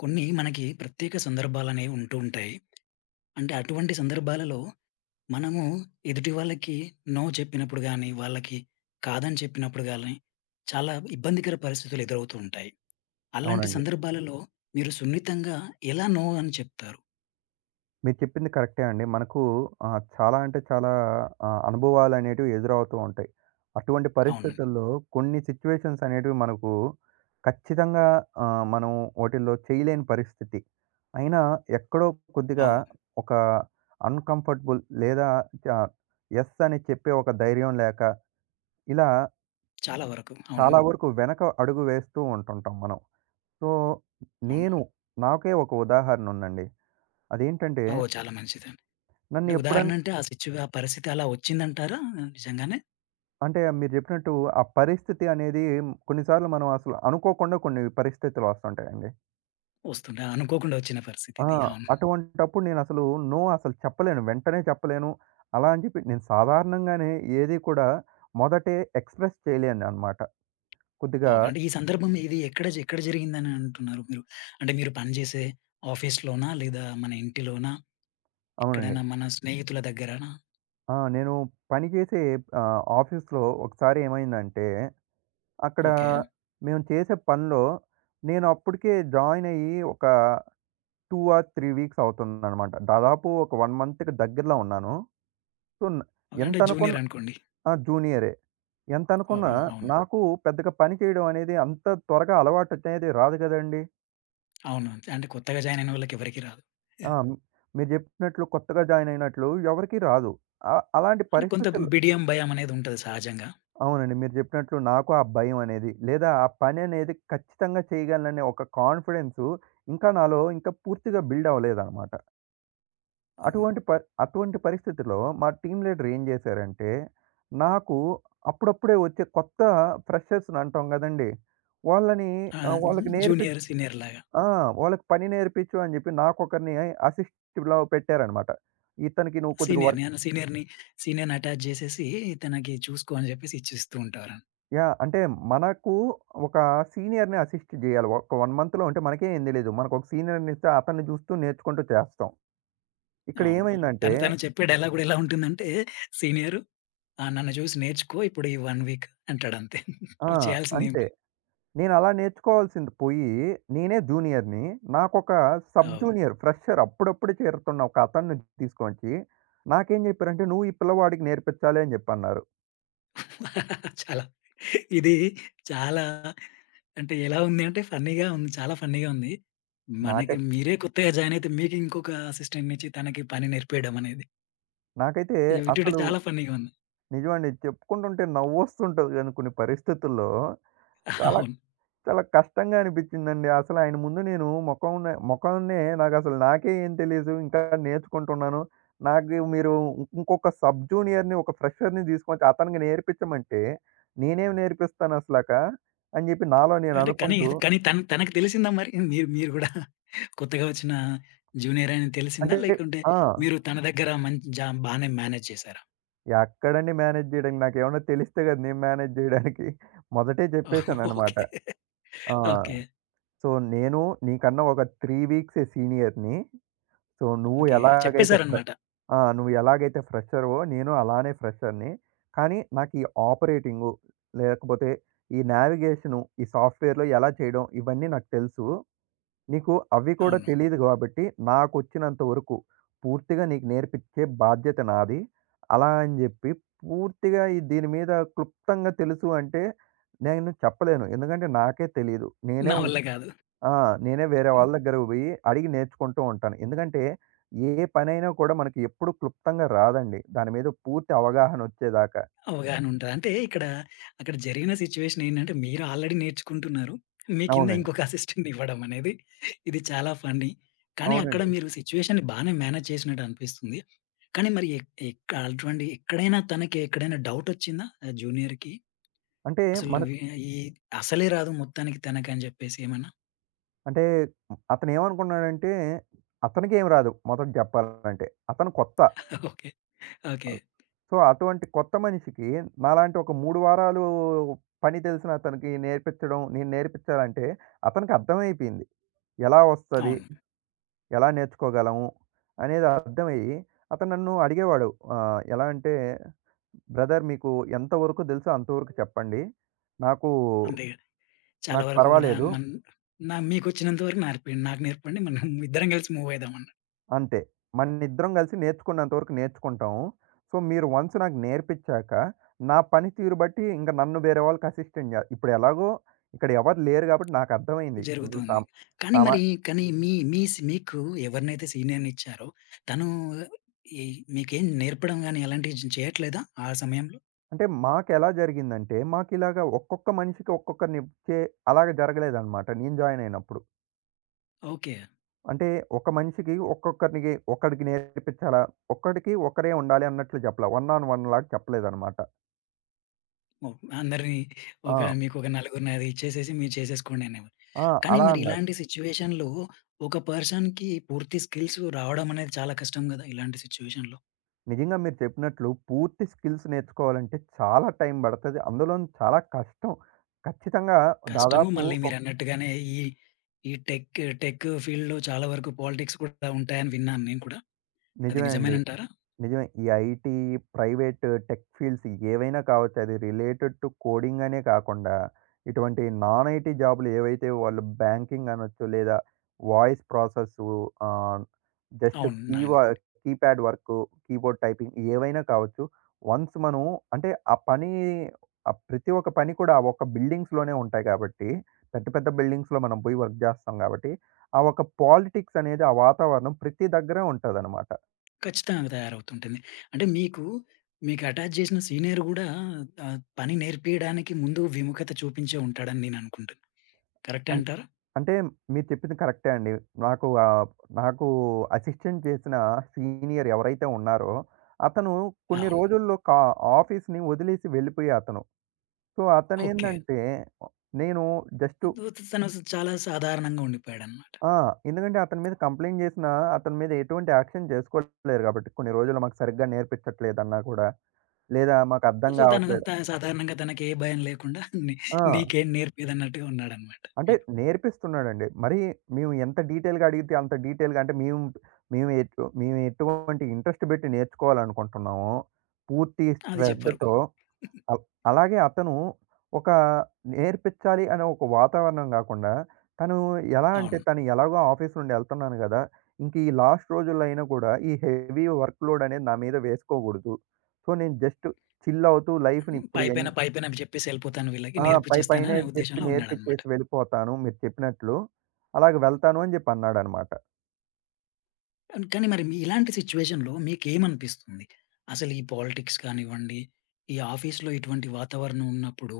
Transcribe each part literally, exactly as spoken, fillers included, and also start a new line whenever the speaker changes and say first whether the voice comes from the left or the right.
left: కొన్ని మనకి ప్రత్యేక సందర్భాలనేవి ఉంటూ ఉంటాయి. అంటే అటువంటి సందర్భాలలో మనము ఎదుటి వాళ్ళకి నో చెప్పినప్పుడు గాని, వాళ్ళకి కాదని చెప్పినప్పుడు గాని, చాలా ఇబ్బందికర పరిస్థితులు ఎదురవుతూ ఉంటాయి. అలాంటి
right: అవునండి.
left: సందర్భాలలో మీరు సున్నితంగా ఎలా నో అని చెప్తారు?
right: మీరు చెప్పింది కరెక్టే అండి. మనకు ఆహ్, చాలా అంటే చాలా ఆహ్, అనుభవాలనేటివి ఎదురవుతూ ఉంటాయి. అటువంటి
left: అవును.
right: పరిస్థితుల్లో కొన్ని సిట్యుయేషన్స్ అనేటివి మనకు ఖచ్చితంగా, ఆహ్, మనం వాటిల్లో చేయలేని పరిస్థితి. అయినా ఎక్కడో కొద్దిగా
left: అవు.
right: ఒక అన్‌కంఫర్టబుల్, లేదా చ యెస్ అని చెప్పే ఒక ధైర్యం లేక ఇలా
left: చాలా వరకు. అవును.
right: చాలా వరకు వెనక అడుగు వేస్తూ ఉంటుంటాం మనం. సో,
left: అవును.
right: నేను నాకే ఒక ఉదాహరణ ఉందండి. అదేంటంటే
left: అవు, చాలా మంచిదండి.
right: నన్ను
left: అంటే ఉదాహరణ
right: ఎప్పుడన్
left: అంటే ఆ సిచ్యు ఆ పరిస్థితి అలా వచ్చిందంటారా? నిజంగానే
right: అంటే మీరు చెప్పినట్టు ఆ పరిస్థితి అనేది కొన్నిసార్లు మనం అసలు అనుకోకుండా కొన్ని పరిస్థితులు వస్తుంటాయండి.
left: వస్తుందా? అనుకోకుండా వచ్చిన పరిస్థితి
right: ఆ!
left: ఇది. అవును.
right: అటువంటప్పుడు నేనసలు నో అసలు చెప్పలేను. వెంటనే చెప్పలేను. అలా అని చెప్పి నేను సాధారణంగానే ఏది కూడా మొదటే ఎక్స్‌ప్రెస్ చేయలేననమాట. కొద్దిగా
left: ఓకే. అంటే ఈ సందర్భం ఇది ఎక్కడ జ ఎక్కడ జరిగిందని అంటున్నారు మీరు? అంటే మీరు పనిచేసే ఆఫీస్‌లోనా? లేదా మన ఇంటిలోనా?
right: అవునండి.
left: ఎక్కడైనా మన స్నేహితుల దగ్గరనా?
right: ఆ! నేను పనిచేసే ఆహ్, ఆఫీస్‌లో ఒకసారి ఏమైందంటే, అక్కడ
left: ఓకే.
right: మేము చేసే పనిలో నేను అప్పటికే జాయిన్ అయ్యి ఒక రెండు ఆర్ మూడు వీక్స్ అవుతుందనమాట. దాదాపు ఒక 1 మంత్‌కి దగ్గరలో ఉన్నాను. సో, న్
left: ఓకే.
right: ఎంత
left: అంటే
right: అనుకున్న
left: జూనియర్ అనుకోండి.
right: ఆ! జూనియరే. ఎంత అనుకున్నా
left: ఓకే.
right: ఓకే.
left: అవును.
right: నాకు పెద్దగా పని చేయడం అనేది అంత త్వరగా అలవాటు అనేది రాదు గదండీ!
left: అవును. అంటే కొత్తగా జాయిన్ అయిన వాళ్ళకి ఎవరికీ రాదు.
right: ఆ! మ్- మీరు జెప్పినట్లు కొత్తగా జాయిన్ అయినట్లు ఎవరికీ రాదు. అ అలాంటి
left: అంటే కొంత
right: పరిస్థితులు
left: బిడియం, భయం అనేది ఉంటది సహజంగా.
right: అవునండి. మీరు జెప్పినట్లు నాకు ఆ భయం అనేది, లేదా ఆ పని అనేది ఖచ్చితంగా చేయగలననే ఒక కాన్ఫిడెన్సు ఇంకా నాలో ఇంకా పూర్తిగా బిల్డ్ అవ్వలేదనమాట.
left: ఓహో!
right: అటువంటి ప అటువంటి పరిస్థితిలో మా టీమ్ లీడర్ ఏం చేశారంటే, నాకు అప్పుడప్పుడే వచ్చే కొత్త ఫ్రెషర్స్‌ని అంటాం గదండీ! వాళ్ళని
left: ఆ!
right: ఆహ్, వాళ్ళకి నేర్పిచ్
left: జూనియర్, సీనియర్ లాగా.
right: ఆ! వాళ్ళకి పని నేర్పించు అని జెప్పి నాకొకరిని అసిస్ట్‌లా పెట్టారనమాట. ఇతనికి నువ్వు కొద్దిగా
left: సీనియర్‌ని
right: వర్క్
left: అన్న సీనియర్‌ని సీనియర్‌ని అటాచ్ చేసేసి తనకి చూసుకో అని చెప్పేసి ఇచ్చేస్తూ ఉంటారు.
right: యాహ్! అంటే మనకు ఒక సీనియర్‌ని అసిస్ట్ జేయాలి. ఒక 1 మంత్‌లో ఉంటే మనకే ఏం తెలీదు. మనకొక సీనియర్‌నిస్తే అతన్ని జూస్తూ నేర్చుకుంటూ చేస్తాం. ఇక్కడ
left: అవును.
right: ఏమైందంటే
left: తను తను చెప్పే డైలాగ్ కూడా ఎలా ఉంటుందంటే, సీనియరు, ఆ! నన్ను చూసి నేర్చుకో ఇప్పుడు ఈ ఒక వీక్ అంటాడంతే.
right: ఆ!
left: నువ్వు చేయాల్సిందేం
right: అంతే.
left: లేదు.
right: నేను అలా నేర్చుకోవాల్సింది పోయి, నేనే జూనియర్‌ని. నాకొక సబ్
left: అవ్.
right: జూనియర్ ఫ్రెషర్ అప్పుడప్పుడే చేరుతున్న ఒక అతన్ని తీసుకొచ్చి, నాకేం జెప్పారంటే, "నువ్వు ఈ పిల్లవాడికి నేర్పించాలి" అని జెప్పన్నారు.
left: చాలా, ఇది చాలా, అంటే ఎలా ఉంది అంటే ఫన్నీగా ఉంది. చాలా ఫన్నీగా ఉంది. మనకి
right: నాకై
left: మీరే కొత్తగా జాయిన్ అయితే మీకు ఇంకొక అసిస్టెంట్‌నిచ్చి తనకి పని నేర్పియడం అనేది.
right: నాకైతే
left: ఇది వింటుంటే
right: అసలు
left: చాలా ఫన్నీగా ఉంది.
right: నిజమండి. చెప్పుకుంటుంటే నవ్వొస్తుంటది గానీ కొన్ని పరిస్థితుల్లో చాలా
left: అవును.
right: చాలా కష్టంగా అనిపించిందండి. అసలు ఆయన ముందు నేను మొఖంన మొఖాన్నే నాకసలు నాకే ఏం తెలీదు. ఇంకా నేర్చుకుంటున్నాను. నాకు మీరు ఇంకొక సబ్ జూనియర్‌ని, ఒక ఫ్రెషర్‌ని తీసుకొచ్చి అతనికి నేర్పించమంటే, నేనేం నేర్పిస్తాను అసలక అని చెప్పి నాలో నేను
left: అంటే కానీ,
right: అనుకుంటూ
left: కానీ తన తనకు తెలిసిందా మరి? మీరు మీరు గూడా కొత్తగా వచ్చిన జూనియర్ అని తెలిసిందా?
right: అంటే
left: లేకుంటే
right: ఆ!
left: మీరు తన దగ్గర మంచి జా బానే మేనేజ్ చేసారా?
right: ఎక్కడండి మేనేజ్ చేయడానికి. నాకేమన్నా తెలిస్తే కదా! నేను మేనేజ్ చేయడానికి. మొదటే చెప్పేసాననమాట.
left: ఓకే.
right: ఆ!
left: ఓకే.
right: సో, నేను నీకన్నా ఒక మూడు వీక్సే సీనియర్‌ని. సో, నువ్వు
left: ఓకే.
right: ఎలాగైతే ఫ్రె
left: చెప్పేసారనమాట.
right: ఆ! నువ్వు ఎలాగైతే ఫ్రెషర్‌వో నేను అలానే ఫ్రెషర్‌ని. కానీ నాకు ఈ ఆపరేటింగు, లేకపోతే ఈ నావిగేషను, ఈ సాఫ్ట్‌వేర్‌లో ఎలా చేయడం ఇవన్నీ నాకు తెలుసు. నీకు అవి కూడా
left: అవును.
right: తెలీదు గాబట్టి నాకొచ్చినంత వరకు పూర్తిగా నీకు నేర్పిచ్చే బాధ్యత నాది. అలా అని జెప్పి పూర్తిగా ఈ దీని మీద క్లుప్తంగా తెలుసు అంటే నేను చెప్పలేను. ఎందుకంటే నాకే తెలీదు. నేనే
left: నా వల్ల గాదు.
right: ఆ! నేనే వేరే
left: హ్మ్.
right: వాళ్ళ దగ్గరకు బోయి అడిగి నేర్చుకుంటూ ఉంటాను. ఎందుకంటే, ఏ పనైనా కూడా మనకి ఎప్పుడు క్లుప్తంగా రాదండి. దాని మీద పూర్తి అవగాహనొచ్చేదాకా.
left: అవగాహనుంటది. అంటే ఇక్కడ అక్కడ జరిగిన సిట్యుయేషన్ ఏంటంటే మీరు ఆల్రెడీ నేర్చుకుంటున్నారు. మీ కింద
right: అవునండి.
left: ఇంకొక అసిస్టెంట్‌ని ఇవ్వడం అనేది, ఇది చాలా ఫన్నీ. కానీ అక్కడ
right: అవునండి.
left: మీరు సిట్యుయేషన్‌ని బానే మేనేజ్ చేసినట్టు అనిపిస్తుంది. కానీ మరి ఎక్ ఎక్క అటువంటి ఎక్కడైనా తనకి ఎక్కడైనా డౌటొచ్చిందా? ఆ జూనియర్‌కి
right: అంటే
left: అసలు
right: మనకు
left: వి ఈ అసలే రాదు మొత్తానికి తనకని జెప్పేసి ఏమన్నా?
right: అంటే అతనేమనుకున్నాడంటే, అతనికేం రాదు మొదట జెప్పాలంటే. అతను కొత్త.
left: ఓకే. ఓకే.
right: సో, అటువంటి కొత్త మనిషికి నాలాంటి ఒక మూడు వారాలు పని తెలిసిన అతనికి నేర్పించడం, నేను నేర్పించాలంటే అతనికి అర్థమైపోయింది. ఎలా వస్తది?
left: అవును.
right: ఎలా నేర్చుకోగలము అనేది అర్థమయ్యి అతను నన్ను అడిగేవాడు. ఆహ్, ఎలా అంటే, "బ్రదర్ మీకు ఎంతవరకు తెలుసో అంతవరకు చెప్పండి. నాకు
left: అంతే. చాలా
right: నాకు
left: వరకు గూడా
right: పర్వాలేదు.
left: మన్ నా మీకొచ్చినంత వరకు నేర్పియండి. నాకు నేర్పండి. మనం ఇద్దరం కలిసి మూవయిదాం అన్న
right: అంతే. మనిద్దరం కలిసి నేర్చుకున్నంత వరకు నేర్చుకుంటాము. సో, మీరు వన్స్ నాకు నేర్పించాక, నా పనితీరు బట్టి ఇంక నన్ను వేరే వాళ్ళకి అసిస్టెంట్ జే" ఇప్పుడు ఎలాగో ఇక్కడ ఎవరు లేరు కాబట్టి నాకర్థమైంది. ఇప్పుడు
left: జరుగుతుంది.
right: సం
left: కానీ
right: సమా
left: మరి, కానీ మీ మీ సి మీకు ఎవరినైతే సీనియర్‌నిచ్చారో తను ఈ మీకేం నేర్పడం గాని అలాంటివి జ చేయట్లేదా ఆ సమయంలో?
right: అంటే మాకెలా జరిగిందంటే, మాకిలాగా ఒక్కొక్క మనిషికి ఒక్కొక్కరినిచ్చే అలాగ జరగలేదనమాట నేను జాయిన్ అయినప్పుడు.
left: ఓకే.
right: అంటే ఒక మనిషికి ఒక్కొక్కరికి ఒక్కడికి నేర్పించాలా? ఒక్కడికి ఒక్కరే ఉండాలి అన్నట్లు చెప్పలా. వన్ ఆన్ వన్ లాగా చెప్పలేదనమాట.
left: ఓహ్! అందరిని ఒక
right: ఆ!
left: మీకొక నలుగురిని అది ఇచ్చేసేసి మీరు చేసేసుకోండి అనేవారు.
right: ఆ!
left: కానీ
right: అలా
left: మరి
right: అన్నారు.
left: ఇలాంటి సిట్యుయేషన్‌లో ఒక పర్సన్‌కి పూర్తి స్కిల్స్ రావడం అనేది చాలా కష్టం గదా! ఇలాంటి సిట్యుయేషన్‌లో.
right: నిజంగా మీరు చెప్పినట్లు పూర్తి స్కిల్స్ నేర్చుకోవాలంటే చాలా టైం పడతది. అందులోను చాలా కష్టం. ఖచ్చితంగా
left: కష్టము.
right: దాదాపు
left: మళ్ళీ
right: ఒక్
left: మీరన్నట్టుగానే ఈ, ఈ టెక్, టెక్ ఫీల్డ్‌లో చాలా వరకు పాలిటిక్స్ కూడా ఉంటాయని విన్నాను నేను కూడా. అది
right: నిజమే అండి.
left: నిజమేనంటారా?
right: నిజమే. ఈ ఐటీ, ప్రైవేట్ టెక్ ఫీల్డ్స్ ఏవైనా కావచ్చు. అది రిలేటెడ్ టు కోడింగ్ అనే కాకుండా, ఇటువంటి నాన్ ఐటీ జాబ్‌లు ఏవైతే వాళ్ళు బ్యాంకింగ్ అనొచ్చు, లేదా వాయిస్ ప్రాసెసు, ఆహ్, జస్ట్
left: అవును. నాయను
right: కీవా కీప్యాడ్ వర్కు, కీబోర్డ్ టైపింగ్ ఏవైనా కావచ్చు. వన్స్ మనం అంటే ఆ పని, ఆహ్, ప్రతి ఒక్క పని కూడా ఆ ఒక్క బిల్డింగ్స్‌లోనే ఉంటాయి కాబట్టి, పెద్ద పెద్ద బిల్డింగ్స్‌లో మనం పోయి వర్క్ జేస్తాం కాబట్టి, ఆ ఒక పాలిటిక్స్ అనేది, ఆ వాతావరణం ప్రతి దగ్గర ఉంటదనమాట.
left: ఖచ్చితంగా తయారవుతుంటుంది. అంటే మీకు, మీకు అటాచ్ చేసిన సీనియర్ గూడా ఆహ్, పని నేర్పియడానికి ముందు విముఖత చూపించే ఉంటాడని నేను అనుకుంటున్నా. కరెక్టే
right: అన్
left: అంటారా?
right: అంటే మీరు చెప్పింది కరెక్టే అండి. నాకు ఆహ్, నాకు అసిస్టెంట్ చేసిన సీనియర్ ఎవరైతే ఉన్నారో, అతను కొన్ని
left: అవును.
right: రోజుల్లో కా ఆఫీస్‌ని వదిలేసి వెళ్ళిపోయే అతను. So,
left: okay.
right: అతనేందంటే నేను జస్టు
left: తను చాలా సాధారణంగా ఉండిపోయాడన్నమాట.
right: ఆ! ఎందుకంటే అతని మీద కంప్లెయింట్ చేసినా, అతని మీద ఎటువంటి యాక్షన్ చేసుకోలేరు కాబట్టి, కొన్ని రోజులు మాకు సరిగ్గా నేర్పించట్లేదన్నా కూడా, లేదా మాకు అర్థం
left: సో, తను
right: కావట్లేదు.
left: త సాధారణంగా తనకి ఏ భయం లేకుండా నీ
right: ఆ!
left: నీకేం నేర్పియదన్నట్టుగా ఉన్నాడన్నమాట
right: అంటే
left: మీకు.
right: నేర్పిస్తున్నాడండి. మరి మేము ఎంత డీటెయిల్‌గా అడిగితే అంత డీటెయిల్‌గా అంటే మేము మేము ఎటు మేము ఎటువంటి ఇంట్రెస్ట్ పెట్టి నేర్చుకోవాలనుకుంటున్నామో, పూర్తి
left: అది చెప్పరు.
right: శ్రద్ధతో అల్ అలాగే అతను ఒక నేర్పించాలి అనే ఒక వాతావరణం గాకుండా, తను ఎలా అంటే
left: అవును.
right: తను ఎలాగో ఆఫీస్ నుండి ఎళ్తున్నాను గదా! ఇంక ఈ లాస్ట్ రోజుల్లో అయినా కూడా ఈ హెవీ వర్క్‌లోడ్ అనేది నా మీద వేసుకోకూడదు. సో, నేను జస్ట్ చిల్ అవుతూ లైఫ్‌ని
left: హ్మ్.
right: ఇప్పుడు ఎం
left: పైపైన, పైపైన అవి చెప్పేసి ఎళ్ళిపోతాను, వీళ్ళకి
right: ఆ! పై
left: నేర్పిచ్చేస్తాను
right: పైనే
left: అనే
right: చెప్పి
left: ఉద్దేశంలో ఉన్నాడనమాట.
right: నేర్పిచ్చేసి వెళ్ళిపోతాను మీరు చెప్పినట్లు. అలాగ వెళ్తాను అని చెప్పి అన్నాడనమాట.
left: కానీ మరి మీ ఇలాంటి సిట్యుయేషన్‌లో మీకేమనిపిస్తుంది? అసలు ఈ పాలిటిక్స్ కానివ్వండి, ఈ ఆఫీస్‌లో ఇటువంటి వాతావరణం ఉన్నప్పుడు,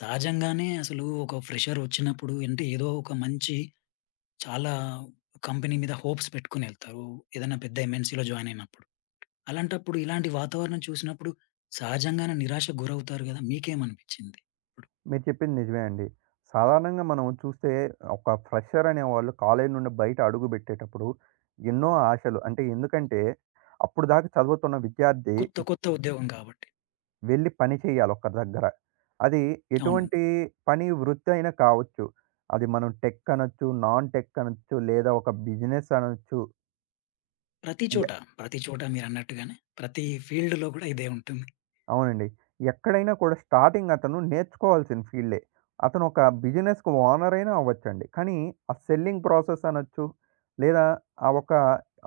left: సహజంగానే అసలు ఒక ఫ్రెషర్ వచ్చినప్పుడు అంటే ఏదో ఒక మంచి చాలా కంపెనీ మీద హోప్స్ పెట్టుకొని ఎళ్తారు. ఏదైనా పెద్ద ఎంఎన్‌సీ‌లో జాయిన్ అయినప్పుడు. అలాంటప్పుడు ఇలాంటి వాతావరణం చూసినప్పుడు సహజంగానే నిరాశకు గురవుతారు గదా! మీకేమనిపిచ్చింది? ఇప్పుడు
right: మీరు చెప్పింది నిజమే అండి. సాధారణంగా మనం చూస్తే ఒక ఫ్రెషర్ అనేవాళ్ళు కాలేజీ నుండి బయట అడుగుబెట్టేటప్పుడు ఎన్నో ఆశలు. అంటే ఎందుకంటే అప్పుడు దాకా చదువుతున్న విద్యార్థి
left: కొత్త,
right: ఇప్
left: కొత్త ఉద్యోగం కాబట్టి.
right: వెళ్లి పని చేయాలి ఒక దగ్గర. అది
left: అవును.
right: ఎటువంటి పని వృత్తి అయినా కావచ్చు. అది మనం టెక్ అనొచ్చు, నాన్ టెక్ అనొచ్చు లేదా ఒక బిజినెస్ అనొచ్చు.
left: ప్రతి చోట, ప్రతి చోట మీరన్నట్టుగానే ప్రతి ఫీల్డ్‌లో గూడా ఇదే ఉంటుంది.
right: అవునండి. ఎక్కడైనా కూడా స్టార్టింగ్ అతను నేర్చుకోవాల్సిన ఫీల్డే. అతను ఒక బిజినెస్‌కి ఓనర్ అయినా అవ్వచ్చండి. కానీ ఆ సెల్లింగ్ ప్రాసెస్ అనొచ్చు. లేదా ఆ ఒక,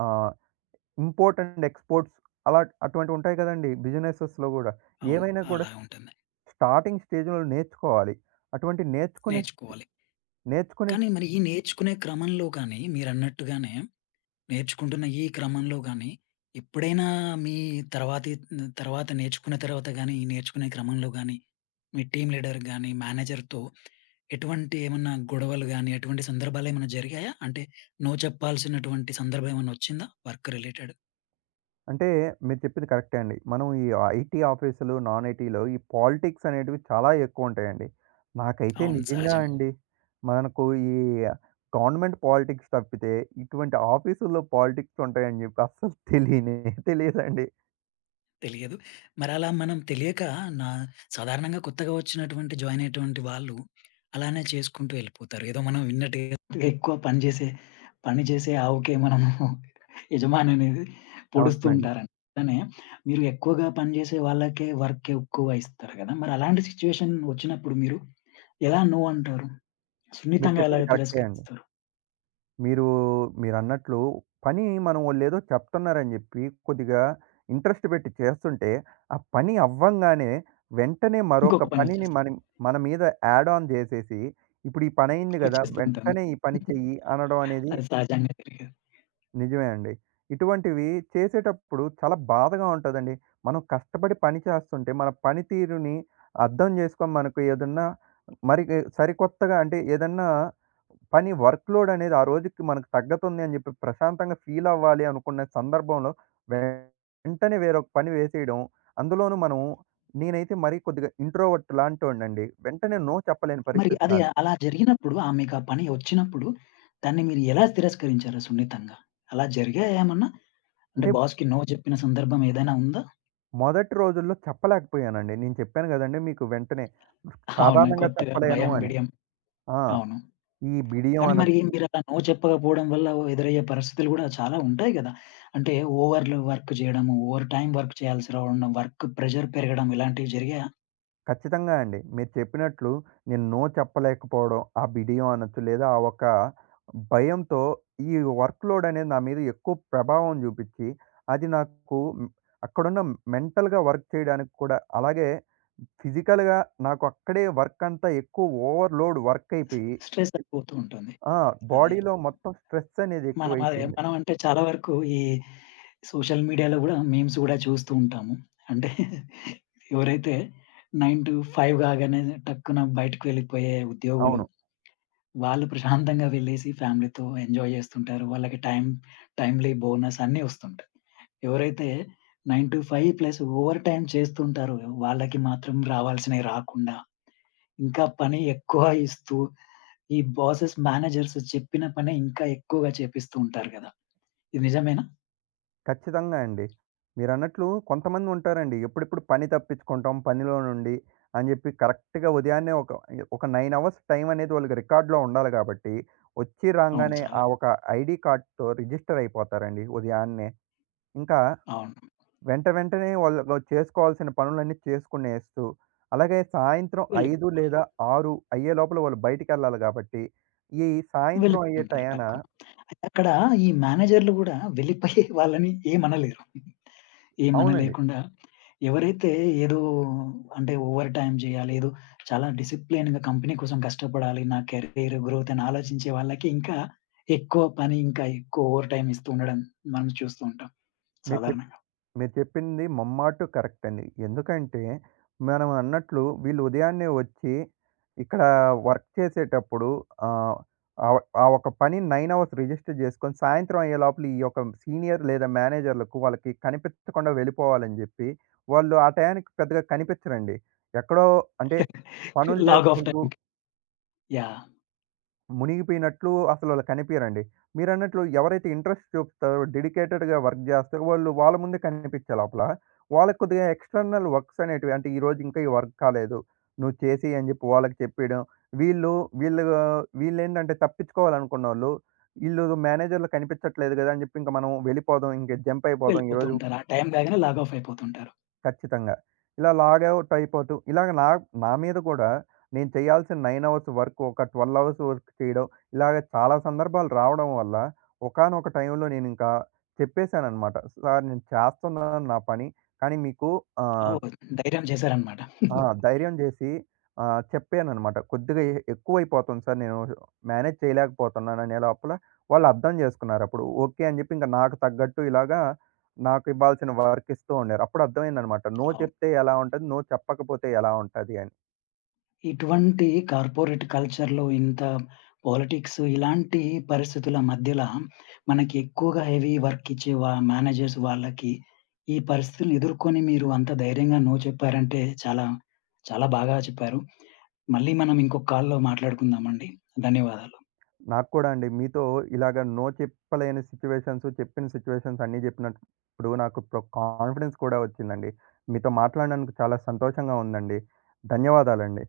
right: ఆహ్, ఇంపోర్ట్ అండ్ ఎక్స్‌పోర్ట్స్, అలా అటువంటివి ఉంటాయి కదండీ! బిజినెసెస్‌లో గూడా.
left: అవును.
right: ఏవైనా కూడా
left: అలా ఉంటుంది.
right: స్టార్టింగ్ స్టేజ్‌లో నేర్చుకోవాలి. అటువంటి నేర్చుకునే
left: నేర్చుకోవాలి.
right: నేర్చుకునే
left: కానీ మరి ఈ నేర్చుకునే క్రమంలో గాని మీరన్నట్టుగానే నేర్చుకుంటున్న ఈ క్రమంలో గాని ఎప్పుడైనా మీ తర్వాతి తర్వాత నేర్చుకున్న తర్వాత గాని, ఈ నేర్చుకునే క్రమంలో గాని మీ టీమ్ లీడర్ గాని, మేనేజర్‌తో ఎటువంటి ఏమన్నా గొడవలు గాని, అటువంటి సందర్భాలేమైనా జరిగాయా? అంటే నో చెప్పాల్సినటువంటి సందర్భం ఏమన్నా వచ్చిందా వర్క్ రిలేటెడ్?
right: అంటే మీరు చెప్పింది కరెక్టే అండి. మనం ఈ ఐటీ ఆఫీసులు, నాన్ ఐటీలో ఈ పాలిటిక్స్ అనేటివి చాలా ఎక్కువుంటాయండి. నాకైతే
left: అవును.
right: నిజంగా
left: సహజం.
right: అండి, మనకు ఈ గవర్నమెంట్ పాలిటిక్స్ తప్పితే, ఇటువంటి ఆఫీసుల్లో పాలిటిక్స్ ఉంటాయని చెప్పి అస్సలు తెలియనే తెలియదండి.
left: తెలియదు. మరలా మనం తెలియక నా సాధారణంగా కొత్తగా వచ్చినటువంటి జాయిన్ అయ్యేటువంటి వాళ్ళు అలానే చేసుకుంటూ వెళ్ళిపోతారు. ఏదో మనం విన్నట్టుగా ఎక్కువ పని చేసే పని చేసే ఆవుకే మనము యజమాని అనేది పొడుస్తూ
right: అవునండి.
left: ఉంటారండి. అట్లనే మీరు ఎక్కువగా పని చేసే వాళ్ళకే వర్క్ ఎక్కువ ఇస్తారు కదా! మరి అలాంటి సిట్యుయేషన్ వచ్చినప్పుడు మీరు ఎలా నో అంటారు?
right: మీరు
left: సున్నితంగా ఎలా
right: చెప్పింది కరెక్టే అండి.
left: తిరస్కరిస్తారు?
right: మీరు మీరన్నట్లు పని మనం వాళ్ళేదో చెప్తున్నారని జెప్పి కొద్దిగా ఇంట్రెస్ట్ పెట్టి చేస్తుంటే, ఆ పని అవ్వంగానే వెంటనే మరొక
left: ఇంకొక పని
right: పనిని
left: వచ్చేస్తుంది,
right: మనం మన మీద యాడ్ ఆన్ జేసేసి, ఇప్పుడు ఈ పనయింది గదా!
left: వచ్చేస్తూ ఉంటుంది.
right: వెంటనే ఈ పని చెయ్యి అనడం అనేది
left: అది సహజంగా జరిగేది.
right: నిజమే అండి. ఇటువంటివి చేసేటప్పుడు చాలా బాధగా ఉంటదండి. మనం కష్టపడి పని చేస్తుంటే, మన పనితీరుని అర్థం చేసుకొని మనకు ఏదన్నా మరి సరికొత్తగా అంటే ఏదన్నా పని వర్క్‌లోడ్ అనేది ఆ రోజుకి మనకు తగ్గుతుంది అని చెప్పి ప్రశాంతంగా ఫీల్ అవ్వాలి అనుకున్న సందర్భంలో వెంటనే వేరొక పని వేసేయడం. అందులోనూ మనం నేనైతే మరీ కొద్దిగా ఇంట్రోవర్ట్ లాంటోడినండి. వెంటనే నో చెప్పలేని
left: మరి
right: పరిస్థితి
left: అదే
right: నాది.
left: అలా జరిగినప్పుడు, ఆహ్, మీకా పని ఒచ్చినప్పుడు దాన్ని మీరు ఎలా తిరస్కరించారు సున్నితంగా? అలా జరిగాయేమన్నా? అంటే
right: అంటే
left: బాస్‌కి నో జెప్పిన సందర్భం ఏదైనా ఉందా?
right: మొదటి రోజుల్లో చెప్పలేకపోయానండి. నేను చెప్పాను కదండీ మీకు వెంటనే.
left: అవునా!
right: సాధారణంగా
left: కొత్తగా
right: చెప్పలేను
left: భయం,
right: అని.
left: బిడియం.
right: ఆ!
left: అవును.
right: ఈ బిడియం
left: కానీ మరి
right: అనొచ్చు.
left: మీరలా నో చెప్పకపోవడం వల్ల ఎదురయ్యే పరిస్థితులు గూడా చాలా ఉంటాయి గదా! అంటే ఓవర్‌లు వర్క్ జేయడము, ఓవర్ టైమ్ వర్క్ చేయాల్సి రావడం, వర్క్ ప్రెషర్ పెరగడం ఇలాంటివి జరిగాయా?
right: ఖచ్చితంగా అండి. మీరు చెప్పినట్లు నేను నో చెప్పలేకపోవడం, ఆ బిడియం అనొచ్చు, లేదా ఆ ఒక భయంతో ఈ వర్క్ లోడ్ అనేది నా మీద ఎక్కువ ప్రభావం చూపిచ్చి, అది నాకు హ్మ్, అక్కడున్న మెంటల్‌గా వర్క్ చేయడానికి కూడా, అలాగే ఫిజికల్‌గా నాకు అక్కడే వర్క్ అంతా ఎక్కువ ఓవర్‌లోడ్ వర్క్
left: స్
right: అయిపోయి,
left: స్ట్రెస్ అయిపోతూ ఉంటుంది.
right: ఆ!
left: అదే.
right: బాడీలో మొత్తం స్ట్రెస్ అనేది
left: మనం అదే
right: ఎక్కువైపోయింది.
left: మనం అంటే చాలా వరకు ఈ సోషల్ మీడియాలో గూడా మీమ్స్ గూడా చూస్తూ ఉంటాము. అంటే ఎవరైతే తొమ్మిది ఐదు కాగానే టక్కున బయటకి వెళ్ళిపోయే ఉద్యోగులు,
right: అవును.
left: వాళ్ళు ప్రశాంతంగా వెళ్ళేసి ఫ్యామిలీతో ఎంజాయ్ జేస్తుంటారు. వాళ్ళకి టైమ్ టైమ్‌లీ బోనస్ అన్నీ వస్తుంటాయి. ఎవరైతే తొమ్మిది ఐదు ప్లస్ ఓవర్ టైమ్ చేస్తుంటారో, వాళ్ళకి మాత్రం రావాల్సినవి రాకుండా, ఇంకా పని ఎక్కువ ఇస్తూ, ఈ బాసెస్ మేనేజర్స్ చెప్పిన పని ఇంకా ఎక్కువగా చేపిస్తూ ఉంటారు గదా! ఇది నిజమేనా?
right: ఖచ్చితంగా అండి. మీరన్నట్లు కొంతమంది ఉంటారండి. ఎప్పుడెప్పుడు పని తప్పించుకుంటాం పనిలో నుండి అని చెప్పి కరెక్ట్‌గా ఉదయాన్నే ఒక ఒక తొమ్మిది అవర్స్ టైం అనేది వాళ్ళకి రికార్డ్‌లో ఉండాలి కాబట్టి, వచ్చి
left: అవును.
right: రాంగానే
left: చాలా.
right: ఆ ఒక ఐడీ కార్డ్‌తో రిజిస్టర్ అయిపోతారండి ఉదయాన్నే. ఇంకా
left: అవును.
right: వెంట వెంటనే వాళ్ళు చేసుకోవాల్సిన పనులన్నీ చేసుకునేస్తూ, అలాగే సాయంత్రం
left: వెళ్ళి
right: ఐదు లేదా ఆరు అయ్యే లోపల వాళ్ళు బయటికెళ్ళాలి కాబట్టి, ఈ సాయంత్రం అయ్యే
left: వెళ్ళిపోతుంటారు
right: టయాన
left: టక్కున. అయితే అక్కడ ఈ మేనేజర్‌లు గూడా వెళ్ళిపోయి వాళ్ళని ఏమనలేరు.
right: అవునండి.
left: ఏమనలేకుండా ఎవరైతే ఏదో అంటే ఓవర్ టైమ్ జేయాలి, ఏదో చాలా డిసిప్లిన్‌గా కంపెనీ కోసం కష్టపడాలి, నా కెరీర్ గ్రోత్ అని ఆలోచించే వాళ్ళకి ఇంకా ఎక్కువ పని, ఇంకా ఎక్కువ ఓవర్ టైమ్ ఇస్తూ ఉండడం మనం చూస్తూ ఉంటాం
right: మీరు చెప్
left: సాధారణంగా.
right: మీరు చెప్పింది ముమ్మాటు కరెక్ట్ అండి. ఎందుకంటే, మనం అన్నట్లు వీళ్ళు ఉదయాన్నే వచ్చి, ఇక్కడ వర్క్ చేసేటప్పుడు ఆహ్, ఆహ్, ఆ ఒక పని తొమ్మిది అవర్స్ రిజిస్టర్ చేసుకొని, సాయంత్రం అయ్యే లోపల ఈ యొక్క సీనియర్ లేదా మేనేజర్లకు వాళ్ళకి కనిపించకుండా వెళ్ళిపోవాలని జెప్పి, వాళ్ళు ఆ టయానికి పెద్దగా కనిపించరండి. ఎక్కడో అంటే పనులు
left: లాగ్ ఆఫ్
right: చేసుకుంటూ
left: టైమ్. యాహ్!
right: మునిగిపోయినట్లు అసలాళ్ళు కనిపియరండి. మీరన్నట్లు ఎవరైతే ఇంట్రెస్ట్ చూపిస్తారో, డెడికేటెడ్‌గా వర్క్ జేస్తారో వాళ్ళు వాళ్ళ ముందే కనిపిచ్చే లోపల, వాళ్ళకి కొద్దిగా ఎక్స్‌టర్నల్ వర్క్స్ అనేటివి అంటే ఈరోజు ఇంకా ఈ వర్క్ కాలేదు. నువ్వు చేసేయి అని జెప్పి వాళ్ళకి చెప్పేయడం. వీళ్ళు వీళ్ళు వీళ్ళేంటంటే తప్పించుకోవాలనుకున్నోళ్ళు, ఈళ్ళు మేనేజర్‌లు కనిపిచ్చట్లేదు గదా! అని జెప్పి ఇంక మనం వెళ్ళిపోదాం. ఇంక జంప్ అయిపోదాం
left: వెళ్ళిపోతూ
right: ఈరోజు
left: ఉంటారు. ఆ టైమ్ కాగానే లాగ్ ఆఫ్ అయిపోతుంటారు.
right: ఖచ్చితంగా. ఇలా లాగౌట్ అయిపోతూ ఇలాగ నా నా మీద కూడా నేను చేయాల్సిన తొమ్మిది అవర్స్ వర్క్ ఒక పన్నెండు అవర్స్ వర్క్ చేయడం, ఇలాగ చాలా సందర్భాలు రావడం వల్ల ఒకానొక టైంలో నేనింకా చెప్పేసాననమాట. సార్ నేను చేస్తున్నాను నా పని. కానీ మీకు ఆహ్,
left: ఓహ్! ధైర్యం చేశారన్నమాట.
right: ఆ! ధైర్యం జేసి ఆహ్, చెప్పాననమాట. కొద్దిగా ఎ ఎక్కువైపోతుంది సార్. నేను మేనేజ్ చేయలేకపోతున్నాననే లోపల వాళ్ళు అర్థం జేసుకున్నారప్పుడు. ఓకే. అని జెప్పి ఇంక నాకు తగ్గట్టు ఇలాగా నాకు ఇవ్వాల్సిన వర్క్ ఇస్తూ ఉండారు. అప్పుడు అర్థమైందనమాట. నో
left: అవును.
right: చెప్తే ఎలా ఉంటది? నో చెప్పకపోతే ఎలా ఉంటది అని.
left: ఇటువంటి కార్పొరేట్ కల్చర్‌లో ఇంత పాలిటిక్స్ ఇలాంటి పరిస్థితుల మధ్యల మనకి ఎక్కువగా హెవీ వర్క్ ఇచ్చే వా మేనేజర్స్ వాళ్ళకి ఈ పరిస్థితులను ఎదుర్కొని మీరు అంత ధైర్యంగా నో చెప్పారంటే చాలా, చాలా బాగా చెప్పారు. మళ్ళీ మనం ఇంకొక కాల్‌లో మాట్లాడుకుందామండి. ధన్యవాదాలు.
right: నాకు కూడా అండి మీతో ఇలాగ నో చెప్పలేని సిట్యుయేషన్స్, చెప్పిన సిట్యుయేషన్స్ అన్నీ జెప్పినప్పుడు నాకు ఇప్పుడు కాన్ఫిడెన్స్ కూడా వచ్చిందండి. మీతో మాట్లాడినందుకు చాలా సంతోషంగా ఉందండి. ధన్యవాదాలండి.